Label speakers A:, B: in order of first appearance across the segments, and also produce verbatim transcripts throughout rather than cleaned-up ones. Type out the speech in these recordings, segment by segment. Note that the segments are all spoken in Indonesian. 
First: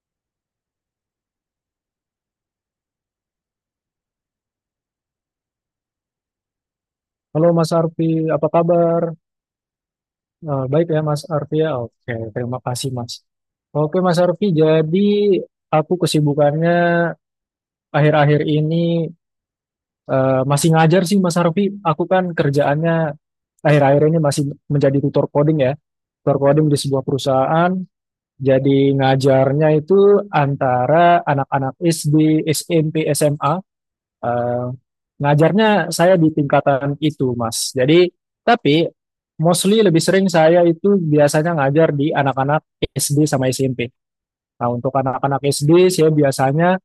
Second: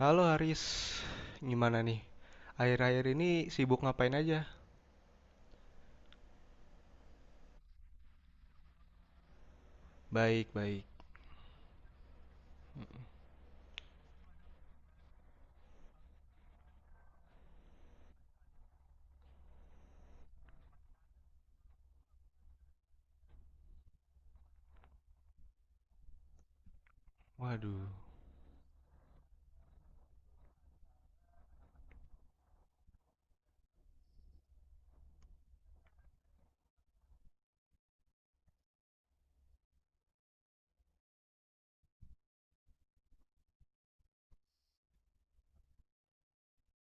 A: Halo Haris, gimana nih? Akhir-akhir ini sibuk ngapain aja?
B: Halo Mas Arfi, apa kabar?
A: Baik,
B: Eh,
A: baik.
B: baik ya Mas Arfi ya. Oke, terima kasih Mas. Oke Mas Arfi, jadi aku kesibukannya akhir-akhir ini eh, masih ngajar sih Mas Arfi. Aku kan kerjaannya akhir-akhir ini masih menjadi tutor coding ya. Tutor coding di sebuah perusahaan.
A: Waduh.
B: Jadi ngajarnya itu antara anak-anak S D, S M P, S M A. Eh, Ngajarnya saya di tingkatan itu, Mas. Jadi, tapi mostly lebih sering saya itu biasanya ngajar di anak-anak S D sama S M P. Nah, untuk anak-anak S D, saya biasanya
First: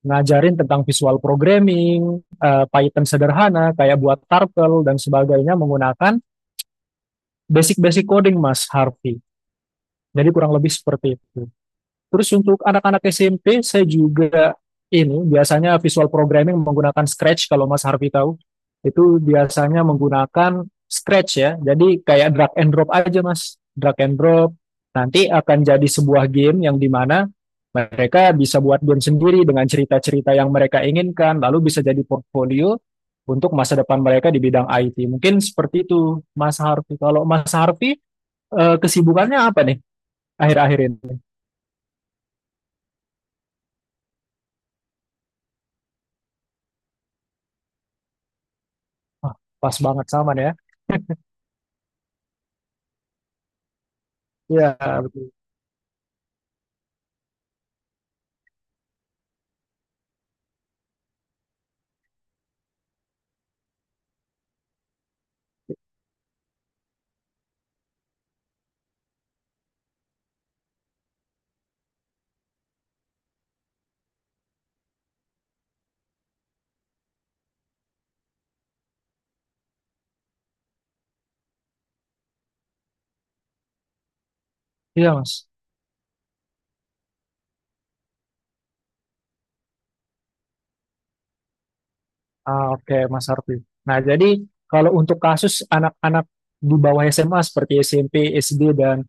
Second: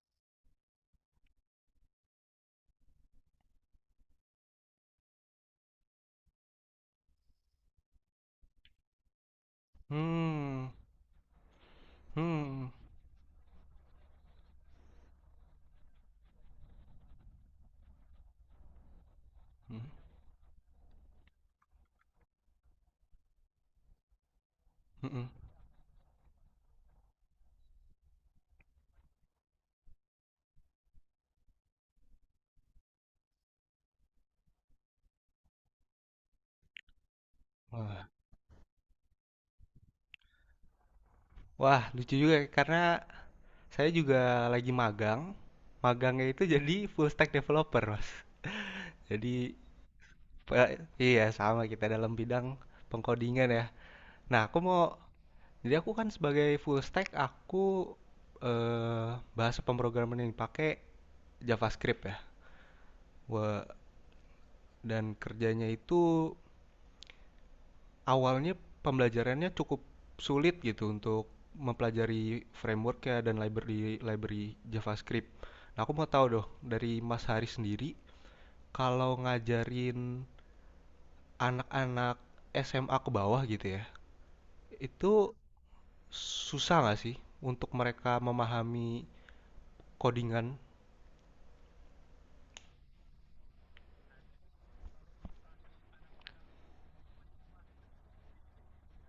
B: ngajarin tentang visual programming, eh, Python sederhana, kayak buat turtle dan sebagainya menggunakan basic-basic coding, Mas Harvey. Jadi kurang lebih
A: Hmm,
B: seperti itu. Terus untuk
A: hmm,
B: anak-anak S M P, saya juga ini biasanya visual programming menggunakan Scratch kalau Mas Harvey tahu. Itu
A: hmm, hmm.
B: biasanya menggunakan Scratch ya. Jadi kayak drag and drop aja Mas. Drag and drop.
A: hmm.
B: Nanti akan jadi sebuah game yang dimana mereka bisa buat game sendiri dengan cerita-cerita yang mereka inginkan. Lalu bisa jadi portfolio untuk masa depan mereka di bidang I T. Mungkin seperti itu Mas Harvey. Kalau Mas Harvey,
A: Wah,
B: eh, kesibukannya apa nih akhir-akhir ini?
A: wah lucu juga ya, karena saya juga lagi magang. Magangnya itu jadi full stack developer, Mas.
B: Wah,
A: Jadi
B: pas banget sama ya.
A: pe- iya sama kita dalam bidang pengkodingan ya. Nah, aku
B: Iya,
A: mau
B: betul.
A: jadi aku kan sebagai full stack aku eh bahasa pemrograman yang dipakai JavaScript ya. Wah, dan kerjanya itu awalnya pembelajarannya cukup sulit gitu untuk mempelajari framework-nya dan library library JavaScript. Nah, aku mau tahu dong dari Mas Hari sendiri kalau ngajarin anak-anak S M A ke bawah gitu ya,
B: Iya, Mas.
A: itu susah nggak sih untuk mereka memahami codingan?
B: Ah, oke, Mas Harfi. Nah, jadi kalau untuk kasus anak-anak di bawah S M A seperti S M P, S D, dan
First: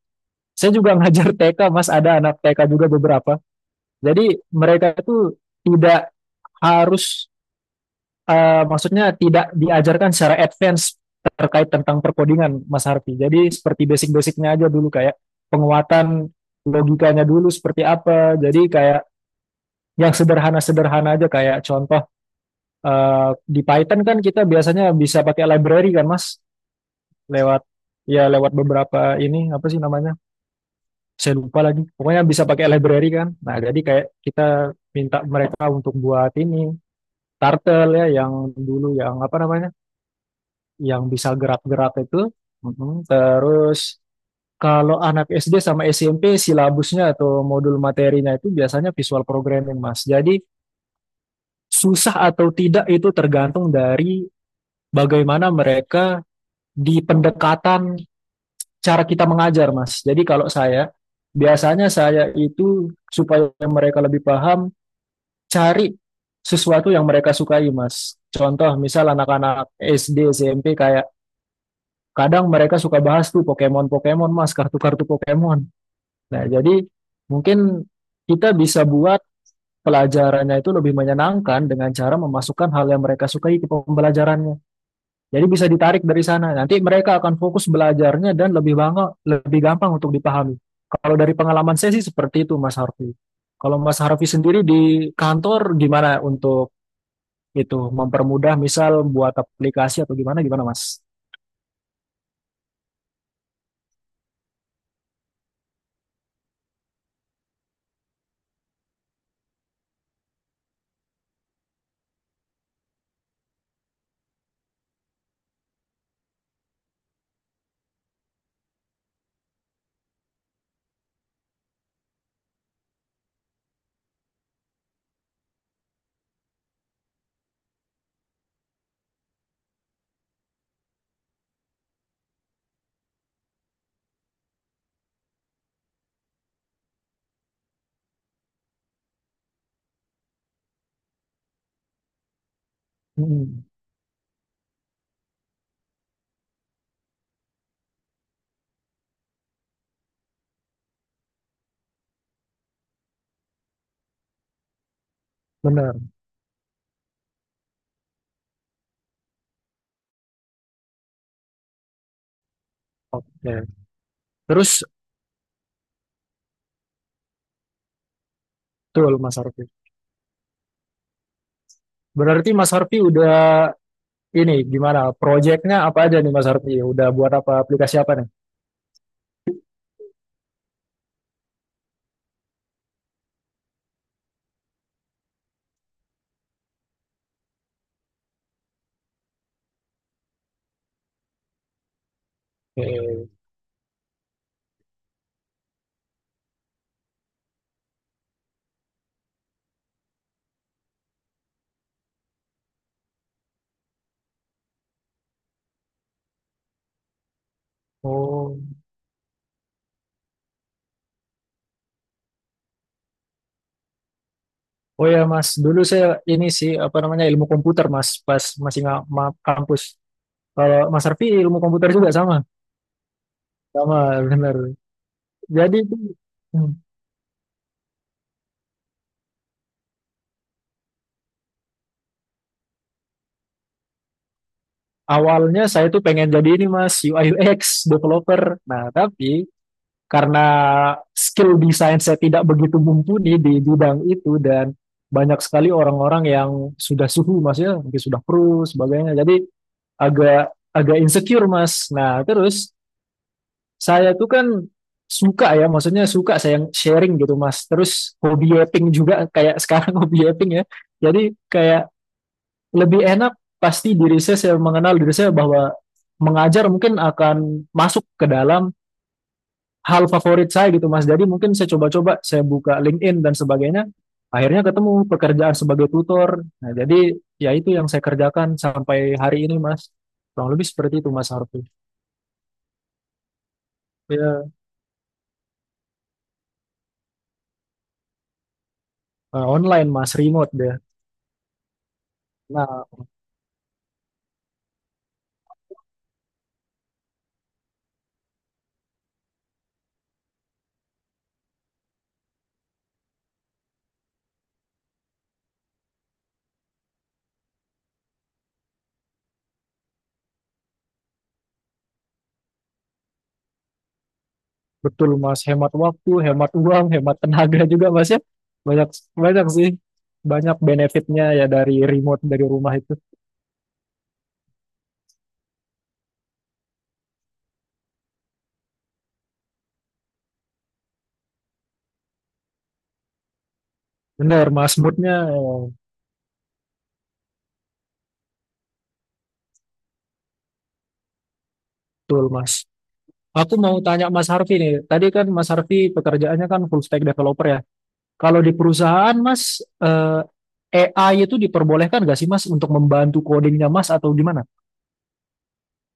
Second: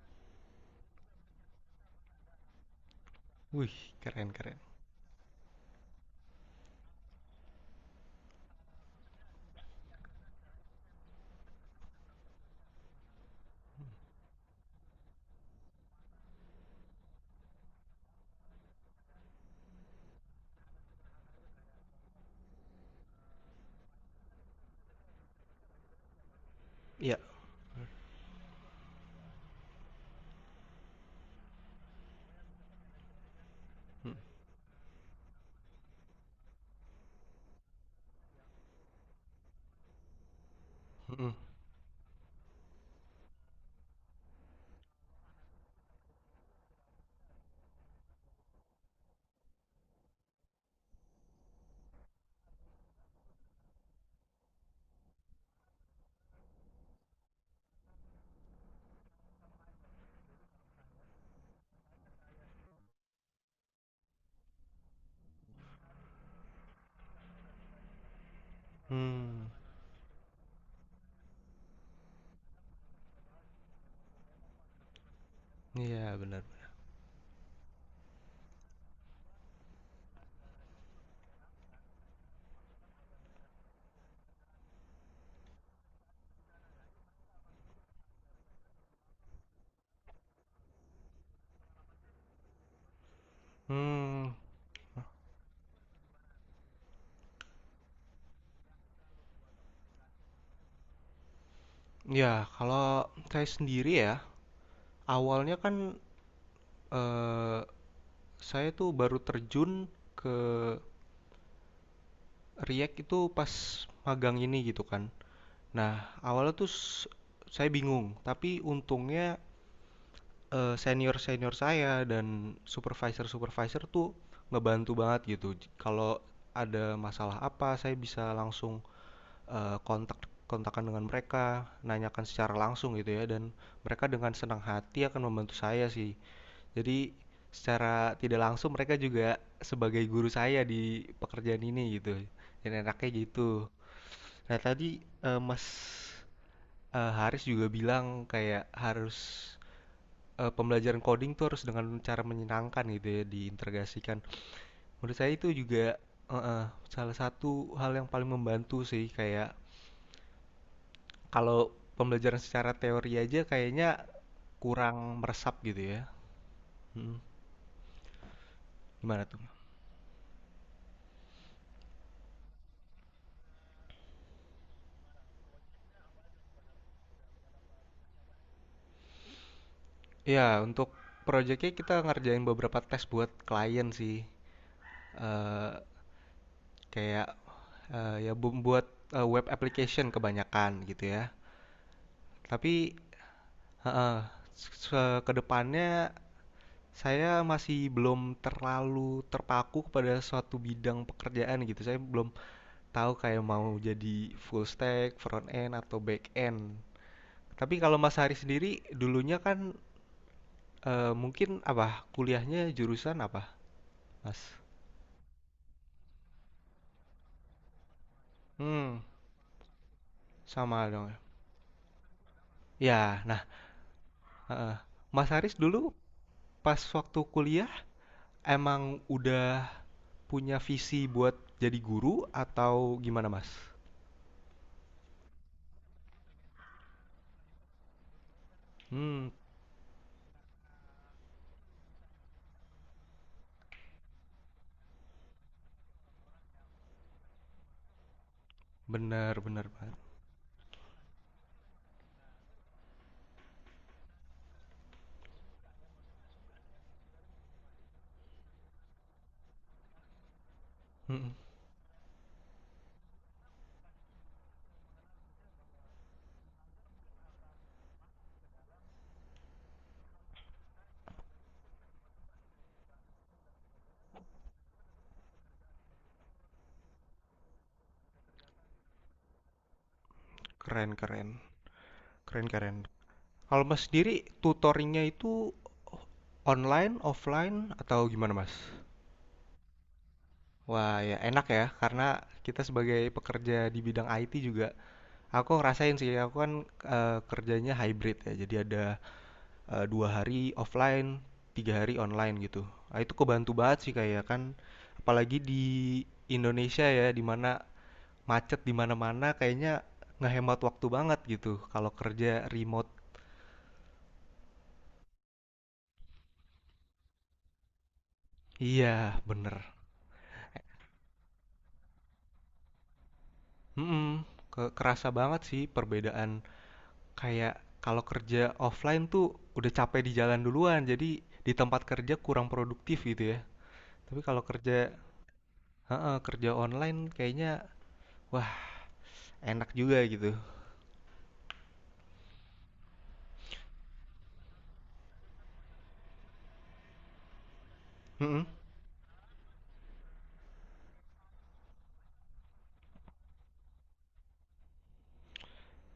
B: saya juga ngajar T K, Mas. Ada anak T K juga beberapa.
A: Wih, keren
B: Jadi
A: keren.
B: mereka itu tidak harus, eh, maksudnya tidak diajarkan secara advance terkait tentang perkodingan, Mas Harfi. Jadi seperti basic-basicnya aja dulu, kayak penguatan logikanya dulu seperti apa. Jadi kayak yang sederhana-sederhana aja, kayak contoh eh, di Python kan kita biasanya bisa pakai library kan Mas,
A: Iya.
B: lewat ya lewat beberapa ini apa sih namanya, saya lupa lagi pokoknya bisa pakai library kan. Nah jadi kayak
A: Hmm,
B: kita minta mereka untuk buat ini turtle ya, yang dulu yang apa namanya, yang bisa
A: hmm,
B: gerak-gerak itu. Mhm. Terus kalau anak S D sama S M P silabusnya atau modul materinya itu biasanya visual programming Mas. Jadi susah atau tidak itu tergantung dari bagaimana mereka di pendekatan cara kita mengajar, Mas. Jadi kalau saya, biasanya saya itu supaya mereka lebih paham, cari sesuatu yang mereka sukai, Mas. Contoh, misal
A: hmm.
B: anak-anak S D, S M P kayak kadang mereka suka bahas tuh Pokemon-Pokemon, Mas, kartu-kartu Pokemon.
A: Iya benar.
B: Nah, jadi mungkin kita bisa buat pelajarannya itu lebih menyenangkan dengan cara memasukkan hal yang mereka sukai ke pembelajarannya. Jadi bisa ditarik dari sana. Nanti mereka akan fokus belajarnya dan lebih bangga, lebih gampang untuk dipahami. Kalau dari pengalaman saya sih seperti itu, Mas Harfi. Kalau Mas Harfi
A: Hmm,
B: sendiri di kantor gimana untuk itu mempermudah misal buat aplikasi atau gimana gimana, Mas?
A: ya kalau saya sendiri ya awalnya kan eh, saya tuh baru terjun ke React itu pas magang ini gitu kan. Nah, awalnya tuh s- saya bingung, tapi untungnya eh, senior-senior saya dan supervisor-supervisor tuh ngebantu banget gitu. J- Kalau ada masalah apa, saya bisa langsung eh, kontak kontakan dengan mereka, nanyakan secara langsung gitu ya, dan mereka dengan senang hati akan membantu saya sih. Jadi secara tidak langsung mereka juga sebagai guru saya di pekerjaan ini gitu. Dan enaknya
B: Mm,
A: gitu. Nah tadi eh, Mas eh, Haris juga bilang kayak harus eh, pembelajaran coding tuh harus dengan cara menyenangkan gitu ya diintegrasikan. Menurut saya itu juga
B: benar.
A: eh, eh, salah satu hal yang paling membantu sih kayak kalau pembelajaran secara teori aja
B: Oke.
A: kayaknya
B: Terus
A: kurang meresap gitu ya. Mm.
B: betul,
A: Gimana
B: Mas
A: tuh?
B: Harfi. Berarti Mas Harfi udah ini gimana? Proyeknya apa aja nih, Mas Harfi? Udah buat apa aplikasi apa nih?
A: Iya, untuk proyeknya kita ngerjain beberapa tes buat klien sih. Eh kayak eh, ya bu- buat eh, web application kebanyakan gitu ya. Tapi
B: Oke.
A: heeh, se- ke depannya saya masih belum terlalu terpaku kepada suatu bidang pekerjaan gitu. Saya belum tahu kayak mau jadi full stack, front end atau back end. Tapi kalau Mas Hari
B: Oh.
A: sendiri dulunya kan eh, mungkin apa? Kuliahnya jurusan apa, Mas?
B: Oh ya Mas, dulu saya ini sih apa namanya ilmu komputer Mas, pas masih nggak
A: Hmm,
B: ma- kampus. Kalau
A: sama
B: Mas
A: dong ya.
B: Arfi ilmu komputer juga sama,
A: Ya, nah,
B: sama
A: heeh.
B: bener.
A: Mas Haris
B: Jadi
A: dulu
B: itu, hmm,
A: pas waktu kuliah emang udah punya visi buat jadi guru atau gimana, Mas?
B: awalnya saya tuh pengen jadi ini Mas U I U X developer. Nah
A: Hmm,
B: tapi karena skill desain saya tidak begitu mumpuni di bidang itu dan banyak sekali orang-orang yang sudah suhu Mas ya, mungkin sudah pro sebagainya.
A: benar
B: Jadi
A: benar banget.
B: agak agak insecure Mas. Nah terus saya tuh kan suka ya, maksudnya suka saya sharing gitu Mas. Terus hobi yapping juga kayak sekarang hobi yapping ya.
A: Mhm.
B: Jadi kayak lebih enak pasti diri saya, saya mengenal diri saya bahwa mengajar mungkin akan masuk ke dalam hal favorit saya gitu Mas. Jadi mungkin saya coba-coba, saya buka LinkedIn dan sebagainya. Akhirnya ketemu pekerjaan sebagai tutor. Nah, jadi ya itu yang saya kerjakan sampai hari ini Mas. Kurang lebih
A: Keren
B: seperti itu Mas
A: keren.
B: Harfi.
A: Keren keren. Kalau Mas sendiri
B: Ya,
A: tutoringnya itu online, offline atau gimana, Mas?
B: eh, online Mas, remote deh.
A: Wah, ya enak ya, karena kita
B: Nah,
A: sebagai pekerja di bidang I T juga, aku ngerasain sih, aku kan eh, kerjanya hybrid ya, jadi ada eh, dua hari offline, tiga hari online gitu. Nah, itu kebantu banget sih kayak kan, apalagi di Indonesia ya, di mana macet di mana-mana, kayaknya ngehemat waktu banget gitu kalau kerja remote.
B: betul Mas, hemat waktu, hemat uang, hemat tenaga juga Mas ya. Banyak
A: Iya,
B: banyak
A: bener.
B: sih, banyak benefitnya ya dari remote dari rumah itu.
A: Mm-mm. Ke- kerasa banget sih perbedaan kayak kalau kerja offline tuh udah capek di jalan duluan, jadi di tempat kerja kurang produktif gitu ya. Tapi kalau
B: Benar Mas,
A: kerja,
B: moodnya eh,
A: heeh, kerja online kayaknya wah enak juga gitu.
B: betul Mas. Aku mau tanya Mas Harfi nih, tadi kan Mas Harfi pekerjaannya kan full stack developer ya. Kalau di perusahaan Mas, eh, A I itu diperbolehkan nggak sih Mas untuk membantu codingnya Mas atau gimana?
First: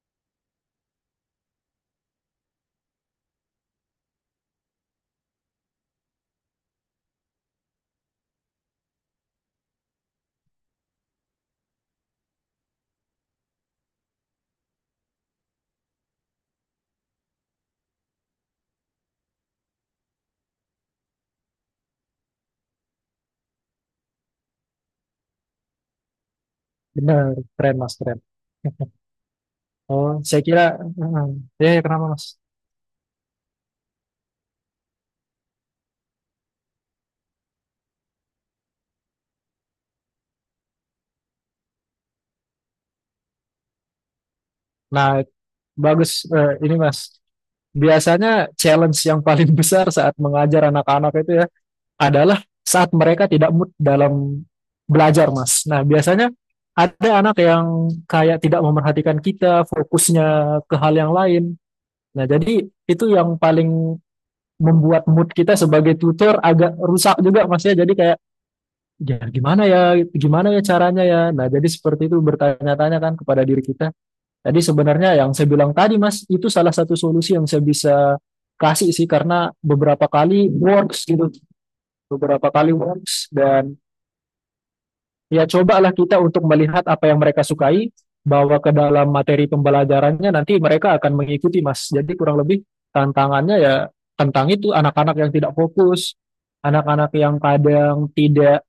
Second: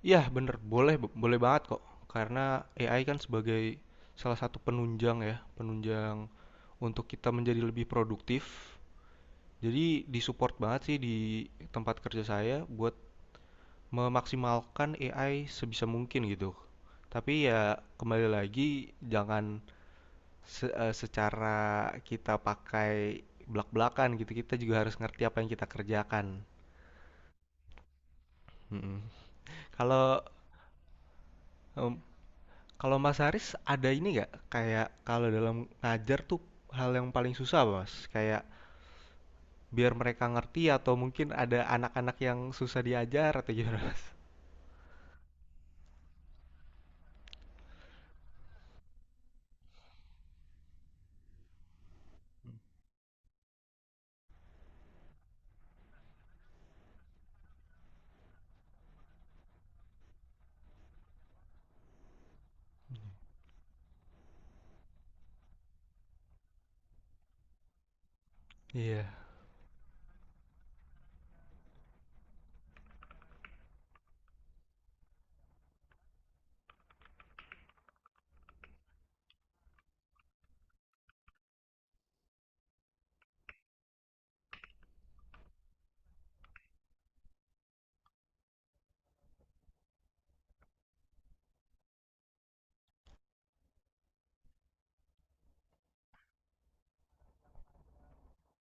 A: Iya bener, boleh boleh banget kok. Karena A I kan sebagai salah satu penunjang ya, penunjang untuk kita menjadi lebih produktif. Jadi disupport banget sih di tempat kerja saya buat memaksimalkan A I sebisa mungkin gitu. Tapi ya kembali lagi jangan se- eh, secara kita pakai belak-belakan gitu. Kita juga harus ngerti apa yang kita kerjakan.
B: Benar, keren Mas, keren.
A: Mm-mm.
B: Oh,
A: Kalau
B: saya kira, eh, eh, ya ya, kenapa Mas?
A: Kalau Mas Haris ada ini nggak kayak kalau dalam ngajar tuh hal yang paling susah Mas? Kayak biar mereka ngerti atau mungkin ada anak-anak yang susah diajar atau gimana Mas?
B: Nah, bagus eh, ini Mas. Biasanya challenge yang paling besar saat mengajar anak-anak itu ya adalah saat mereka tidak mood dalam belajar, Mas. Nah, biasanya ada anak yang kayak tidak memperhatikan kita, fokusnya ke hal yang lain. Nah, jadi itu yang paling membuat mood kita sebagai tutor agak rusak juga Mas ya. Jadi kayak
A: Iya,
B: ya gimana ya, gimana ya caranya ya. Nah, jadi seperti itu bertanya-tanya kan kepada diri kita, jadi sebenarnya yang saya bilang tadi Mas, itu salah satu solusi yang saya bisa kasih sih karena beberapa kali works gitu, beberapa kali works dan ya cobalah kita untuk melihat apa yang mereka sukai, bawa ke dalam materi pembelajarannya nanti mereka akan mengikuti Mas. Jadi kurang lebih tantangannya ya tentang itu anak-anak yang tidak fokus, anak-anak yang kadang tidak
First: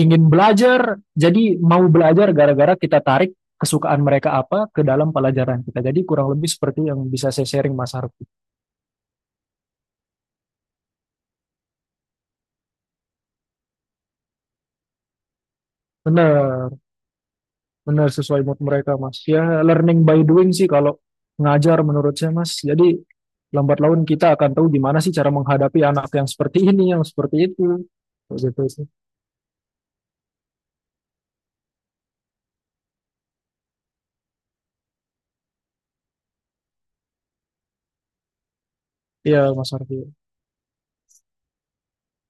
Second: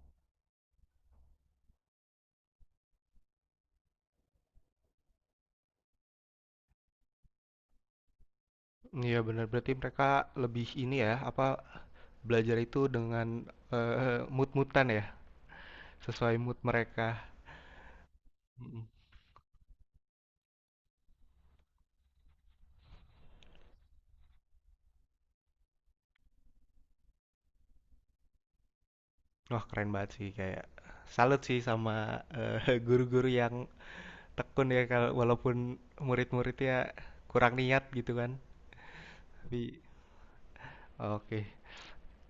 B: ingin belajar, jadi mau belajar gara-gara kita tarik kesukaan mereka apa ke dalam pelajaran kita. Jadi kurang lebih seperti yang bisa saya sharing Mas Harfi.
A: iya benar. Berarti mereka lebih ini ya, apa belajar itu dengan eh, mood-moodan ya, sesuai mood
B: Benar,
A: mereka.
B: benar sesuai mood
A: Mm-mm.
B: mereka Mas. Ya learning by doing sih kalau ngajar menurut saya Mas. Jadi lambat laun kita akan tahu gimana sih cara menghadapi anak yang seperti ini, yang seperti itu. Kayak gitu sih.
A: Wah keren banget sih kayak salut sih sama eh, guru-guru yang tekun ya kalau walaupun murid-muridnya kurang niat gitu kan.
B: Iya
A: Tapi
B: Mas Harfi.
A: oke.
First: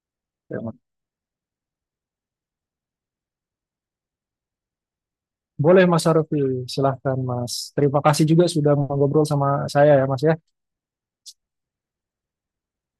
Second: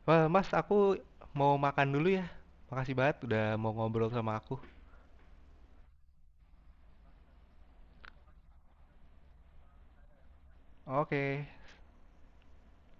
A: Wah, Mas,
B: Ya,
A: aku mau makan dulu ya. Makasih banget udah mau ngobrol sama aku.
B: boleh Mas Harfi, silahkan Mas. Terima kasih juga sudah mengobrol sama saya ya Mas ya.
A: Oke.